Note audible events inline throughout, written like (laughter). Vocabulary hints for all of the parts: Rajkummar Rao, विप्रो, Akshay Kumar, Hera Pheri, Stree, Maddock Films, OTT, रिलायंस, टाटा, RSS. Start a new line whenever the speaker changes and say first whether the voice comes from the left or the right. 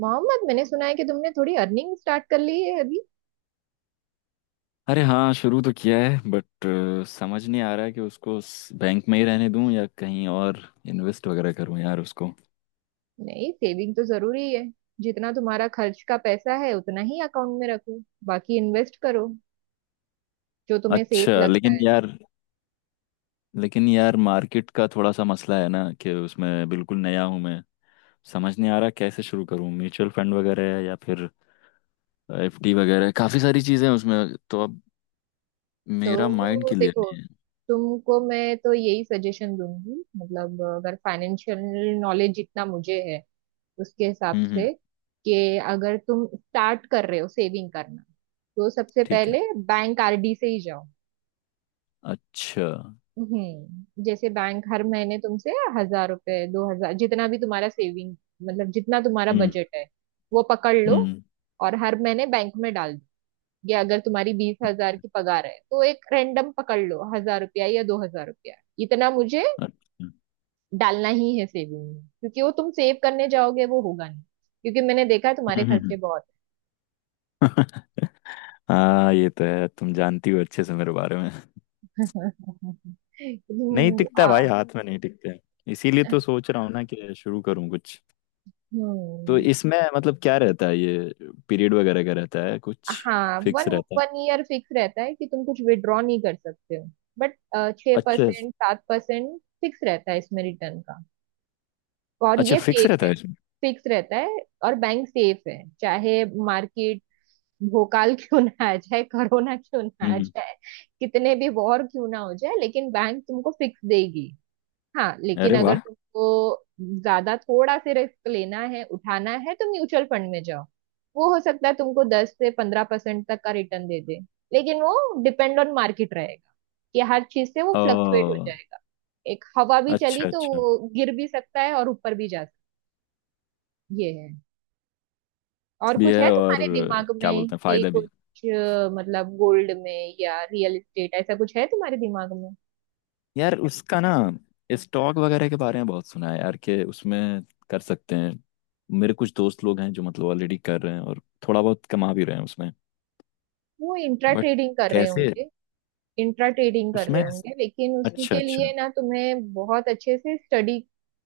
right: मोहम्मद मैंने सुना है कि तुमने थोड़ी अर्निंग स्टार्ट कर ली है अभी।
left: अरे हाँ, शुरू तो किया है बट समझ नहीं आ रहा है कि उसको बैंक में ही रहने दूं या कहीं और इन्वेस्ट वगैरह करूं यार उसको।
right: नहीं, सेविंग तो जरूरी है। जितना तुम्हारा खर्च का पैसा है उतना ही अकाउंट में रखो, बाकी इन्वेस्ट करो, जो तुम्हें सेफ
left: अच्छा
right: लगता
left: लेकिन
right: है।
left: यार, मार्केट का थोड़ा सा मसला है ना कि उसमें बिल्कुल नया हूं मैं। समझ नहीं आ रहा कैसे शुरू करूं, म्यूचुअल फंड वगैरह है या फिर एफडी वगैरह है, काफी सारी चीजें हैं उसमें तो अब मेरा माइंड
right: तो
left: क्लियर
right: देखो,
left: नहीं है।
right: तुमको मैं तो यही सजेशन दूंगी, मतलब अगर फाइनेंशियल नॉलेज जितना मुझे है उसके हिसाब
left: हम्म। हम्म।
right: से, कि अगर तुम स्टार्ट कर रहे हो सेविंग करना, तो सबसे
left: ठीक है।
right: पहले बैंक आरडी से ही जाओ।
left: अच्छा।
right: हम्म, जैसे बैंक हर महीने तुमसे 1,000 रुपए 2,000, जितना भी तुम्हारा सेविंग, मतलब जितना तुम्हारा
left: हम्म।
right: बजट है वो पकड़ लो
left: हम्म।
right: और हर महीने बैंक में डाल दो। या अगर तुम्हारी 20,000 की पगार है तो एक रैंडम पकड़ लो 1,000 रुपया या 2,000 रुपया, इतना मुझे
left: अच्छा। हम्म
right: डालना ही है सेविंग में। क्योंकि वो तुम सेव करने जाओगे वो होगा नहीं, क्योंकि मैंने देखा है तुम्हारे
left: हम्म,
right: खर्चे
left: हम्म।
right: बहुत
left: हाँ ये तो है, तुम जानती हो अच्छे से मेरे बारे में।
right: हैं। (laughs)
left: नहीं
right: तुम,
left: टिकता भाई, हाथ में नहीं टिकते। इसीलिए तो सोच रहा हूँ ना कि शुरू करूँ कुछ। तो
right: हम्म।
left: इसमें मतलब क्या रहता है, ये पीरियड वगैरह का रहता है कुछ
right: हाँ, वन,
left: फिक्स रहता
right: वन
left: है?
right: ईयर फिक्स रहता है कि तुम कुछ विड्रॉ नहीं कर सकते हो, बट छः
left: अच्छा।
right: परसेंट 7% फिक्स रहता है इसमें रिटर्न का, और
left: अच्छा,
right: ये
left: फिक्स
right: सेफ
left: रहता
right: है।
left: है इसमें।
right: फिक्स रहता है, और बैंक सेफ है। चाहे मार्केट भोकाल (laughs) क्यों ना आ जाए, कोरोना क्यों ना
left: हम्म
right: आ
left: हम्म।
right: जाए, कितने भी वॉर क्यों ना हो जाए, लेकिन बैंक तुमको फिक्स देगी। हाँ, लेकिन
left: अरे
right: अगर
left: वाह।
right: तुमको ज्यादा थोड़ा से रिस्क लेना है, उठाना है, तो म्यूचुअल फंड में जाओ। वो हो सकता है तुमको 10 से 15% तक का रिटर्न दे दे, लेकिन वो डिपेंड ऑन मार्केट रहेगा, कि हर चीज से वो फ्लक्चुएट हो
left: ओ।
right: जाएगा। एक हवा भी चली
left: अच्छा
right: तो
left: अच्छा,
right: वो गिर भी सकता है और ऊपर भी जा सकता है, ये है। और
left: भी
right: कुछ
left: है
right: है
left: और
right: तुम्हारे दिमाग
left: क्या
right: में
left: बोलते हैं
right: कि
left: फायदा भी।
right: कुछ मतलब गोल्ड में या रियल एस्टेट, ऐसा कुछ है तुम्हारे दिमाग में?
left: यार उसका ना, स्टॉक वगैरह के बारे में बहुत सुना है यार कि उसमें कर सकते हैं। मेरे कुछ दोस्त लोग हैं जो मतलब ऑलरेडी कर रहे हैं और थोड़ा बहुत कमा भी रहे हैं उसमें।
right: वो इंट्रा
left: बट
right: ट्रेडिंग कर रहे
left: कैसे,
right: होंगे। इंट्रा ट्रेडिंग कर रहे
left: उसमें।
right: होंगे, लेकिन
left: अच्छा
right: उसके लिए
left: अच्छा।
right: ना तुम्हें बहुत अच्छे से स्टडी,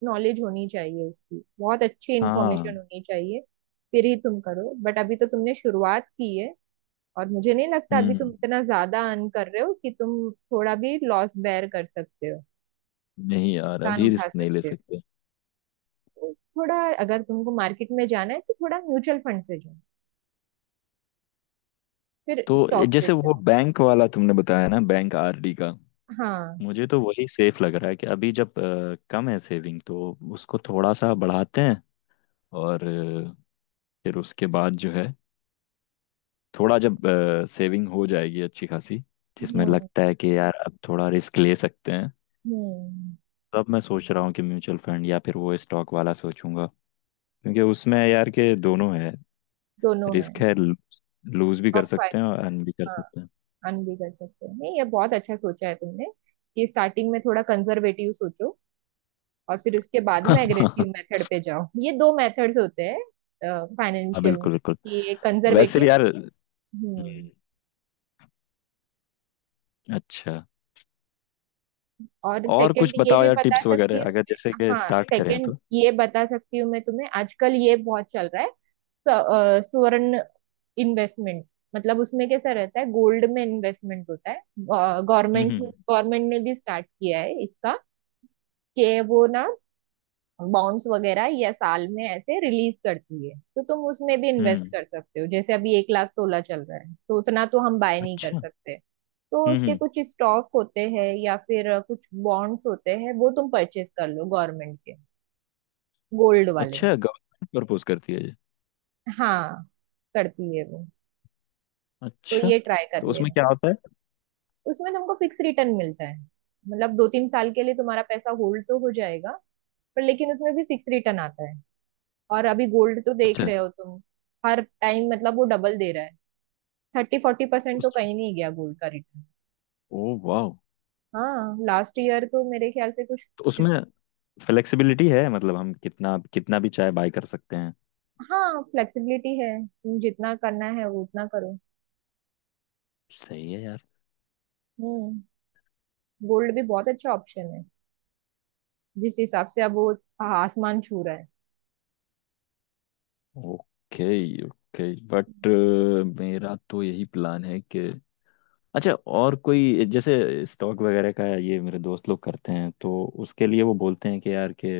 right: नॉलेज होनी चाहिए, उसकी बहुत अच्छी
left: हाँ।
right: इंफॉर्मेशन होनी चाहिए, फिर ही तुम करो। बट अभी तो तुमने शुरुआत की है, और मुझे नहीं लगता अभी तुम
left: हम्म।
right: इतना ज्यादा अर्न कर रहे हो कि तुम थोड़ा भी लॉस बेयर कर सकते हो,
left: नहीं यार,
right: नुकसान
left: अभी
right: उठा
left: रिस्क नहीं ले
right: सकते हो।
left: सकते।
right: तो थोड़ा, अगर तुमको मार्केट में जाना है तो थोड़ा म्यूचुअल फंड से जाओ, फिर
left: तो
right: स्टॉक से
left: जैसे वो
right: जाओ।
left: बैंक वाला तुमने बताया ना, बैंक आरडी का,
right: हाँ।
left: मुझे तो वही सेफ लग रहा है कि अभी जब कम है सेविंग, तो उसको थोड़ा सा बढ़ाते हैं। और फिर उसके बाद जो है, थोड़ा जब सेविंग हो जाएगी अच्छी खासी, जिसमें
right: हम्म।
left: लगता है कि यार अब थोड़ा रिस्क ले सकते हैं,
right: हम्म,
left: तब मैं सोच रहा हूँ कि म्यूचुअल फंड या फिर वो स्टॉक वाला सोचूंगा। क्योंकि उसमें यार के दोनों है।
right: दोनों है।
left: रिस्क है, लूज भी
right: और
left: कर सकते
right: फायदा
left: हैं और अर्न भी कर सकते हैं।
right: अन भी कर सकते हो। नहीं, ये बहुत अच्छा सोचा है तुमने, कि स्टार्टिंग में थोड़ा कंजर्वेटिव सोचो, और फिर उसके बाद में एग्रेसिव
left: (laughs)
right: मेथड पे जाओ। ये दो मेथड्स होते हैं
left: हाँ
right: फाइनेंशियल में,
left: बिल्कुल बिल्कुल।
right: कि एक
left: वैसे
right: कंजर्वेटिव।
left: भी यार।
right: हम्म।
left: हम्म, अच्छा।
right: और
left: और
right: सेकंड
left: कुछ
right: ये
left: बताओ
right: भी
left: यार
right: बता
left: टिप्स
right: सकती
left: वगैरह,
right: हूँ
left: अगर जैसे
right: मैं।
left: कि
right: हाँ,
left: स्टार्ट करें
right: सेकंड
left: तो।
right: ये बता सकती हूँ मैं तुम्हें। आजकल ये बहुत चल रहा है, स्वर्ण इन्वेस्टमेंट। मतलब उसमें कैसा रहता है, गोल्ड में इन्वेस्टमेंट होता है।
left: हम्म।
right: गवर्नमेंट, गवर्नमेंट ने भी स्टार्ट किया है इसका, कि वो ना बॉन्ड्स वगैरह या साल में ऐसे रिलीज करती है, तो तुम उसमें भी इन्वेस्ट
left: हम्म,
right: कर सकते हो। जैसे अभी 1 लाख तोला चल रहा है, तो उतना तो हम बाय नहीं कर
left: अच्छा।
right: सकते। तो
left: हम्म
right: उसके
left: हम्म,
right: कुछ स्टॉक होते हैं या फिर कुछ बॉन्ड्स होते हैं, वो तुम परचेज कर लो गवर्नमेंट के गोल्ड वाले।
left: अच्छा, गवर्नमेंट प्रपोज करती है ये?
right: हाँ, करती है वो। तो
left: अच्छा,
right: ये ट्राई कर
left: तो उसमें
right: लेना।
left: क्या होता है?
right: उसमें तुमको फिक्स रिटर्न मिलता है, मतलब 2-3 साल के लिए तुम्हारा पैसा होल्ड तो हो जाएगा, पर लेकिन उसमें भी फिक्स रिटर्न आता है। और अभी गोल्ड तो देख
left: अच्छा।
right: रहे हो तुम, हर टाइम मतलब वो डबल दे रहा है। 30-40%
left: उस
right: तो कहीं नहीं गया गोल्ड का रिटर्न।
left: ओ वाह।
right: हाँ, लास्ट ईयर तो मेरे ख्याल से कुछ।
left: तो उसमें फ्लेक्सिबिलिटी है, मतलब हम कितना कितना भी चाहे बाय कर सकते हैं?
right: हाँ, फ्लेक्सिबिलिटी है, तुम जितना करना है वो उतना करो।
left: सही है यार।
right: हम्म। गोल्ड भी बहुत अच्छा ऑप्शन है, जिस हिसाब से अब वो आसमान छू रहा है।
left: ओके ओके, बट मेरा तो यही प्लान है कि अच्छा। और कोई जैसे स्टॉक वगैरह का ये मेरे दोस्त लोग करते हैं, तो उसके लिए वो बोलते हैं कि यार के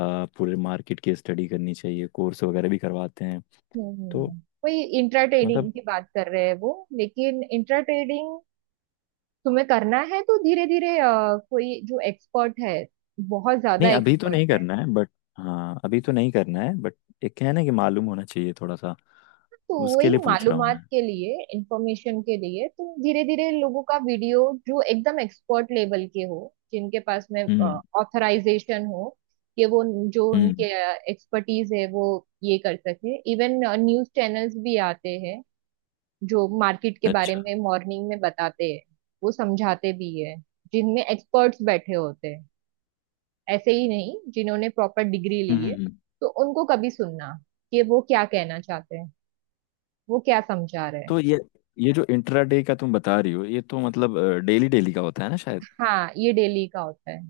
left: पूरे मार्केट की स्टडी करनी चाहिए, कोर्स वगैरह भी करवाते हैं।
right: हम्म,
left: तो
right: वही इंट्रा ट्रेडिंग
left: मतलब,
right: की बात कर रहे हैं वो। लेकिन इंट्रा ट्रेडिंग तुम्हें करना है तो धीरे धीरे, कोई जो एक्सपर्ट है, बहुत ज्यादा
left: नहीं अभी तो
right: एक्सपर्ट
left: नहीं
right: है।
left: करना है बट, हाँ अभी तो नहीं करना है बट एक है ना कि मालूम होना चाहिए थोड़ा सा।
right: तो
left: उसके
right: वही
left: लिए पूछ रहा हूँ
right: मालूमात
left: मैं।
right: के लिए, इंफॉर्मेशन के लिए, तो धीरे धीरे लोगों का वीडियो, जो एकदम एक्सपर्ट लेवल के हो, जिनके पास में
left: हम्म।
right: ऑथराइजेशन हो, कि वो जो उनके
left: हम्म।
right: एक्सपर्टीज है वो ये कर सके। इवन न्यूज चैनल्स भी आते हैं जो मार्केट के बारे
left: अच्छा।
right: में मॉर्निंग में बताते हैं, वो समझाते भी है, जिनमें एक्सपर्ट्स बैठे होते हैं, ऐसे ही नहीं, जिन्होंने प्रॉपर डिग्री
left: हम्म
right: ली है।
left: हम्म, हम्म।
right: तो उनको कभी सुनना कि वो क्या कहना चाहते हैं, वो क्या समझा रहे हैं।
left: तो ये जो इंट्राडे का तुम बता रही हो, ये तो मतलब डेली डेली का होता है ना शायद?
right: हाँ, ये डेली का होता है।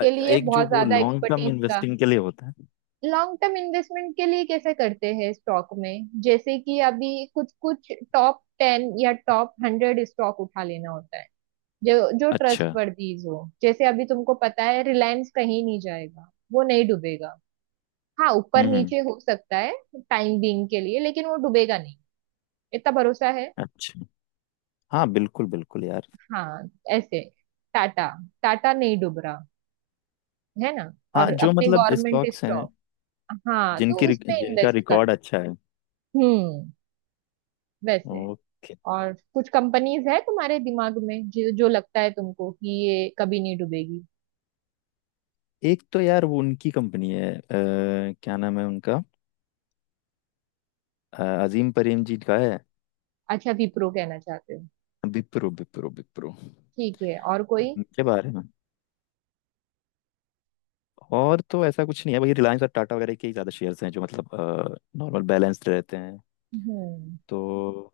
left: अ-
right: लिए
left: एक जो
right: बहुत
left: वो
right: ज्यादा
left: लॉन्ग टर्म
right: एक्सपर्टीज का।
left: इन्वेस्टिंग के लिए होता है।
right: लॉन्ग टर्म इन्वेस्टमेंट के लिए कैसे करते हैं, स्टॉक में जैसे कि अभी कुछ कुछ टॉप 10 या टॉप 100 स्टॉक उठा लेना होता है, जो जो
left: अच्छा।
right: ट्रस्टवर्दीज हो। जैसे अभी तुमको पता है रिलायंस कहीं नहीं जाएगा, वो नहीं डूबेगा। हाँ, ऊपर
left: हम्म।
right: नीचे हो सकता है टाइम बीइंग के लिए, लेकिन वो डूबेगा नहीं, इतना भरोसा है।
left: अच्छा। हाँ बिल्कुल बिल्कुल यार।
right: हाँ, ऐसे टाटा। टाटा नहीं डूब रहा, है ना। और
left: हाँ जो
right: अपने
left: मतलब
right: गवर्नमेंट
left: स्टॉक्स हैं
right: स्टॉक, हाँ,
left: जिनकी
right: तो उसमें
left: जिनका
right: इन्वेस्ट कर दो।
left: रिकॉर्ड अच्छा है।
right: हम्म, वैसे।
left: ओके।
right: और कुछ कंपनीज है तुम्हारे दिमाग में, जो जो लगता है तुमको कि ये कभी नहीं डूबेगी?
left: एक तो यार वो उनकी कंपनी है क्या नाम है उनका, अजीम प्रेम जी का है।
right: अच्छा, विप्रो कहना चाहते हो।
left: विप्रो विप्रो विप्रो।
right: ठीक है, और कोई?
left: उनके बारे में। और तो ऐसा कुछ नहीं है, वही रिलायंस और टाटा वगैरह के ही ज्यादा शेयर्स हैं जो मतलब नॉर्मल बैलेंस्ड रहते हैं।
right: हम्म।
left: तो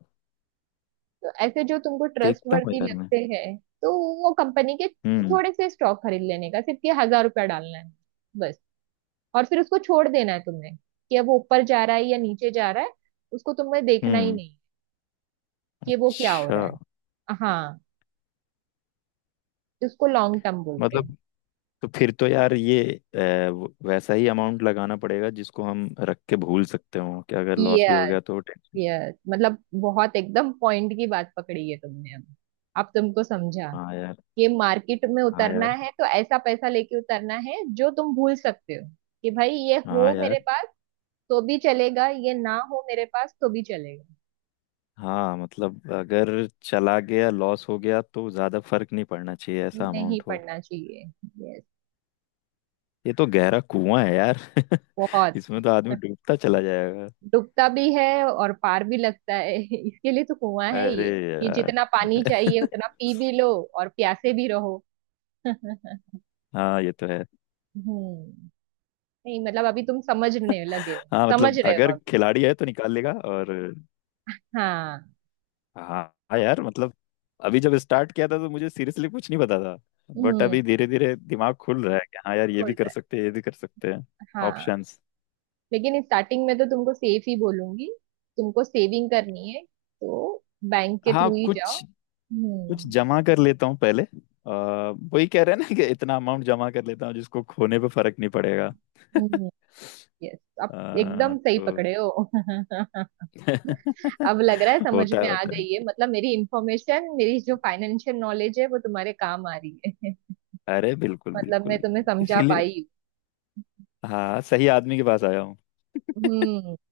right: तो ऐसे जो तुमको
left: देखता हूँ
right: ट्रस्टवर्दी
left: यार मैं।
right: लगते हैं, तो वो कंपनी के
left: हम्म।
right: थोड़े से स्टॉक खरीद लेने का, सिर्फ ये 1,000 रुपया डालना है, बस। और फिर उसको छोड़ देना है तुम्हें, कि अब वो ऊपर जा रहा है या नीचे जा रहा है, उसको तुम्हें देखना ही
left: हम्म।
right: नहीं कि वो क्या हो
left: अच्छा।
right: रहा है। हाँ, इसको लॉन्ग टर्म बोलते हैं।
left: मतलब, तो फिर तो यार ये अ, वैसा ही अमाउंट लगाना पड़ेगा जिसको हम रख के भूल सकते हो कि अगर लॉस भी हो
right: यस,
left: गया तो टेंशन।
right: यस, मतलब बहुत एकदम पॉइंट की बात पकड़ी है तुमने। अब तुमको समझा,
left: हाँ यार।
right: कि मार्केट में
left: हाँ
right: उतरना
left: यार।
right: है तो ऐसा पैसा लेके उतरना है जो तुम भूल सकते हो। कि भाई, ये
left: हाँ
right: हो
left: यार।
right: मेरे पास तो भी चलेगा, ये ना हो मेरे पास तो भी चलेगा।
left: हाँ मतलब अगर चला गया, लॉस हो गया तो ज्यादा फर्क नहीं पड़ना चाहिए, ऐसा
right: नहीं
left: अमाउंट हो।
right: पड़ना चाहिए। यस।
left: ये तो गहरा कुआं है यार, (laughs)
right: बहुत
left: इसमें तो आदमी डूबता चला जाएगा।
right: डूबता भी है और पार भी लगता है। (laughs) इसके लिए तो कुआं है
left: अरे
right: ये, कि
left: यार।
right: जितना पानी चाहिए
left: (laughs)
right: उतना पी भी लो और प्यासे भी रहो। (laughs)
left: हाँ ये तो है।
right: हम्म। नहीं मतलब अभी तुम समझने लगे हो,
left: हाँ
right: समझ
left: मतलब
right: रहे हो
left: अगर
right: अभी।
left: खिलाड़ी है तो निकाल लेगा और।
right: हाँ।
left: हाँ। हाँ यार मतलब अभी जब स्टार्ट किया था तो मुझे सीरियसली कुछ नहीं पता था। बट
right: हम्म,
left: अभी धीरे धीरे दिमाग खुल रहा है कि हाँ यार, ये भी
right: खुल
left: कर
right: रहा
left: सकते हैं ये भी कर सकते हैं।
right: है, हाँ।
left: ऑप्शंस।
right: लेकिन स्टार्टिंग में तो तुमको सेफ ही बोलूंगी। तुमको सेविंग करनी है तो बैंक के
left: हाँ
right: थ्रू ही जाओ।
left: कुछ, कुछ
right: हम्म।
left: जमा कर लेता हूँ पहले। वही कह रहे हैं ना कि इतना अमाउंट जमा कर लेता हूँ जिसको खोने पे फर्क नहीं पड़ेगा। (laughs)
right: हम्म, यस, अब एकदम
left: अ,
right: सही
left: तो
right: पकड़े हो। (laughs)
left: (laughs)
right: अब लग रहा है समझ
left: होता
right: में
left: है
right: आ
left: होता है।
right: गई है, मतलब मेरी इंफॉर्मेशन, मेरी जो फाइनेंशियल नॉलेज है वो तुम्हारे काम आ रही है। (laughs)
left: अरे बिल्कुल
right: मतलब मैं
left: बिल्कुल।
right: तुम्हें समझा
left: इसीलिए
right: पाई
left: हाँ, सही आदमी के पास आया हूँ।
right: हूँ। हम्म,
left: (laughs)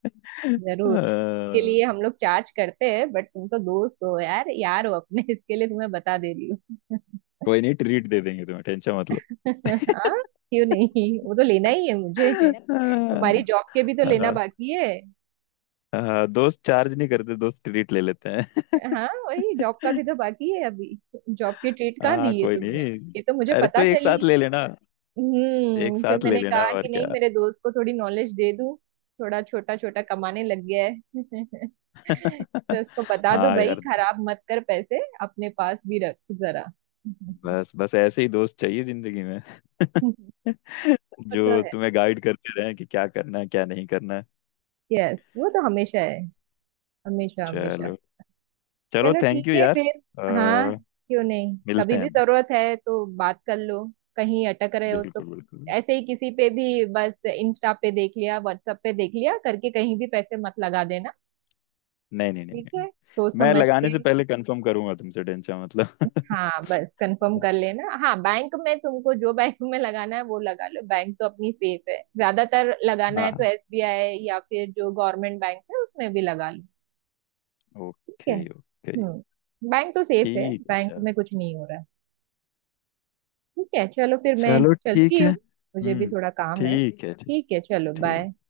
right: जरूर इसके
left: अ,
right: लिए हम लोग चार्ज करते हैं, बट तुम तो दोस्त हो यार, यार हो अपने, इसके लिए तुम्हें बता दे रही हूँ।
left: कोई नहीं, ट्रीट दे देंगे तुम्हें, टेंशन मत लो।
right: (laughs) हाँ, क्यों नहीं, वो तो लेना ही है मुझे।
left: (laughs)
right: तुम्हारी
left: हाँ।
right: जॉब के भी तो लेना बाकी है।
left: हाँ, दोस्त चार्ज नहीं करते, दोस्त ट्रीट ले लेते हैं।
right: हाँ, वही जॉब का भी तो बाकी है अभी। जॉब की ट्रीट
left: (laughs)
right: कहाँ
left: हाँ
right: दी है
left: कोई
right: तुमने?
left: नहीं,
right: ये तो मुझे
left: अरे तो
right: पता
left: एक साथ
right: चली।
left: ले लेना। एक
right: हम्म, फिर
left: साथ ले
right: मैंने
left: लेना
right: कहा
left: और
right: कि नहीं,
left: क्या।
right: मेरे दोस्त को थोड़ी नॉलेज दे दूं। थोड़ा छोटा छोटा कमाने लग गया है। (laughs) तो
left: (laughs)
right: उसको बता दो,
left: हाँ
right: भाई
left: यार।
right: खराब मत कर, पैसे अपने पास भी रख जरा। (laughs)
left: बस बस, ऐसे ही दोस्त चाहिए जिंदगी में,
right: वो
left: (laughs)
right: तो
left: जो
right: है।
left: तुम्हें गाइड करते रहें कि क्या करना है क्या नहीं करना है।
right: यस, वो तो हमेशा है, हमेशा हमेशा।
left: चलो, चलो
right: चलो,
left: थैंक
right: ठीक
left: यू
right: है
left: यार।
right: फिर। हाँ,
left: अ,
right: क्यों नहीं,
left: मिलते
right: कभी भी
left: हैं।
right: जरूरत है तो बात कर लो। कहीं अटक रहे हो तो
left: बिल्कुल बिल्कुल।
right: ऐसे ही किसी पे भी, बस इंस्टा पे देख लिया, व्हाट्सएप पे देख लिया करके कहीं भी पैसे मत लगा देना।
left: नहीं नहीं नहीं
right: ठीक
left: नहीं,
right: है, सोच
left: मैं
right: समझ
left: लगाने
right: के।
left: से पहले कंफर्म करूंगा तुमसे, टेंशन मतलब।
right: हाँ, बस कंफर्म कर लेना। हाँ, बैंक में तुमको जो बैंक में लगाना है वो लगा लो, बैंक तो अपनी सेफ है ज्यादातर।
left: (laughs)
right: लगाना है तो
left: हाँ।
right: एसबीआई या फिर जो गवर्नमेंट बैंक है उसमें भी लगा लो। ठीक है।
left: Okay okay.
right: हम्म, बैंक तो सेफ है,
left: ठीक है
right: बैंक
left: चल।
right: में कुछ नहीं हो रहा है। ठीक है चलो फिर, मैं
left: चलो
right: चलती
left: ठीक है,
right: हूँ, मुझे भी
left: हम्म।
right: थोड़ा काम है।
left: ठीक है। ठीक।
right: ठीक है, चलो बाय।
left: ठीक।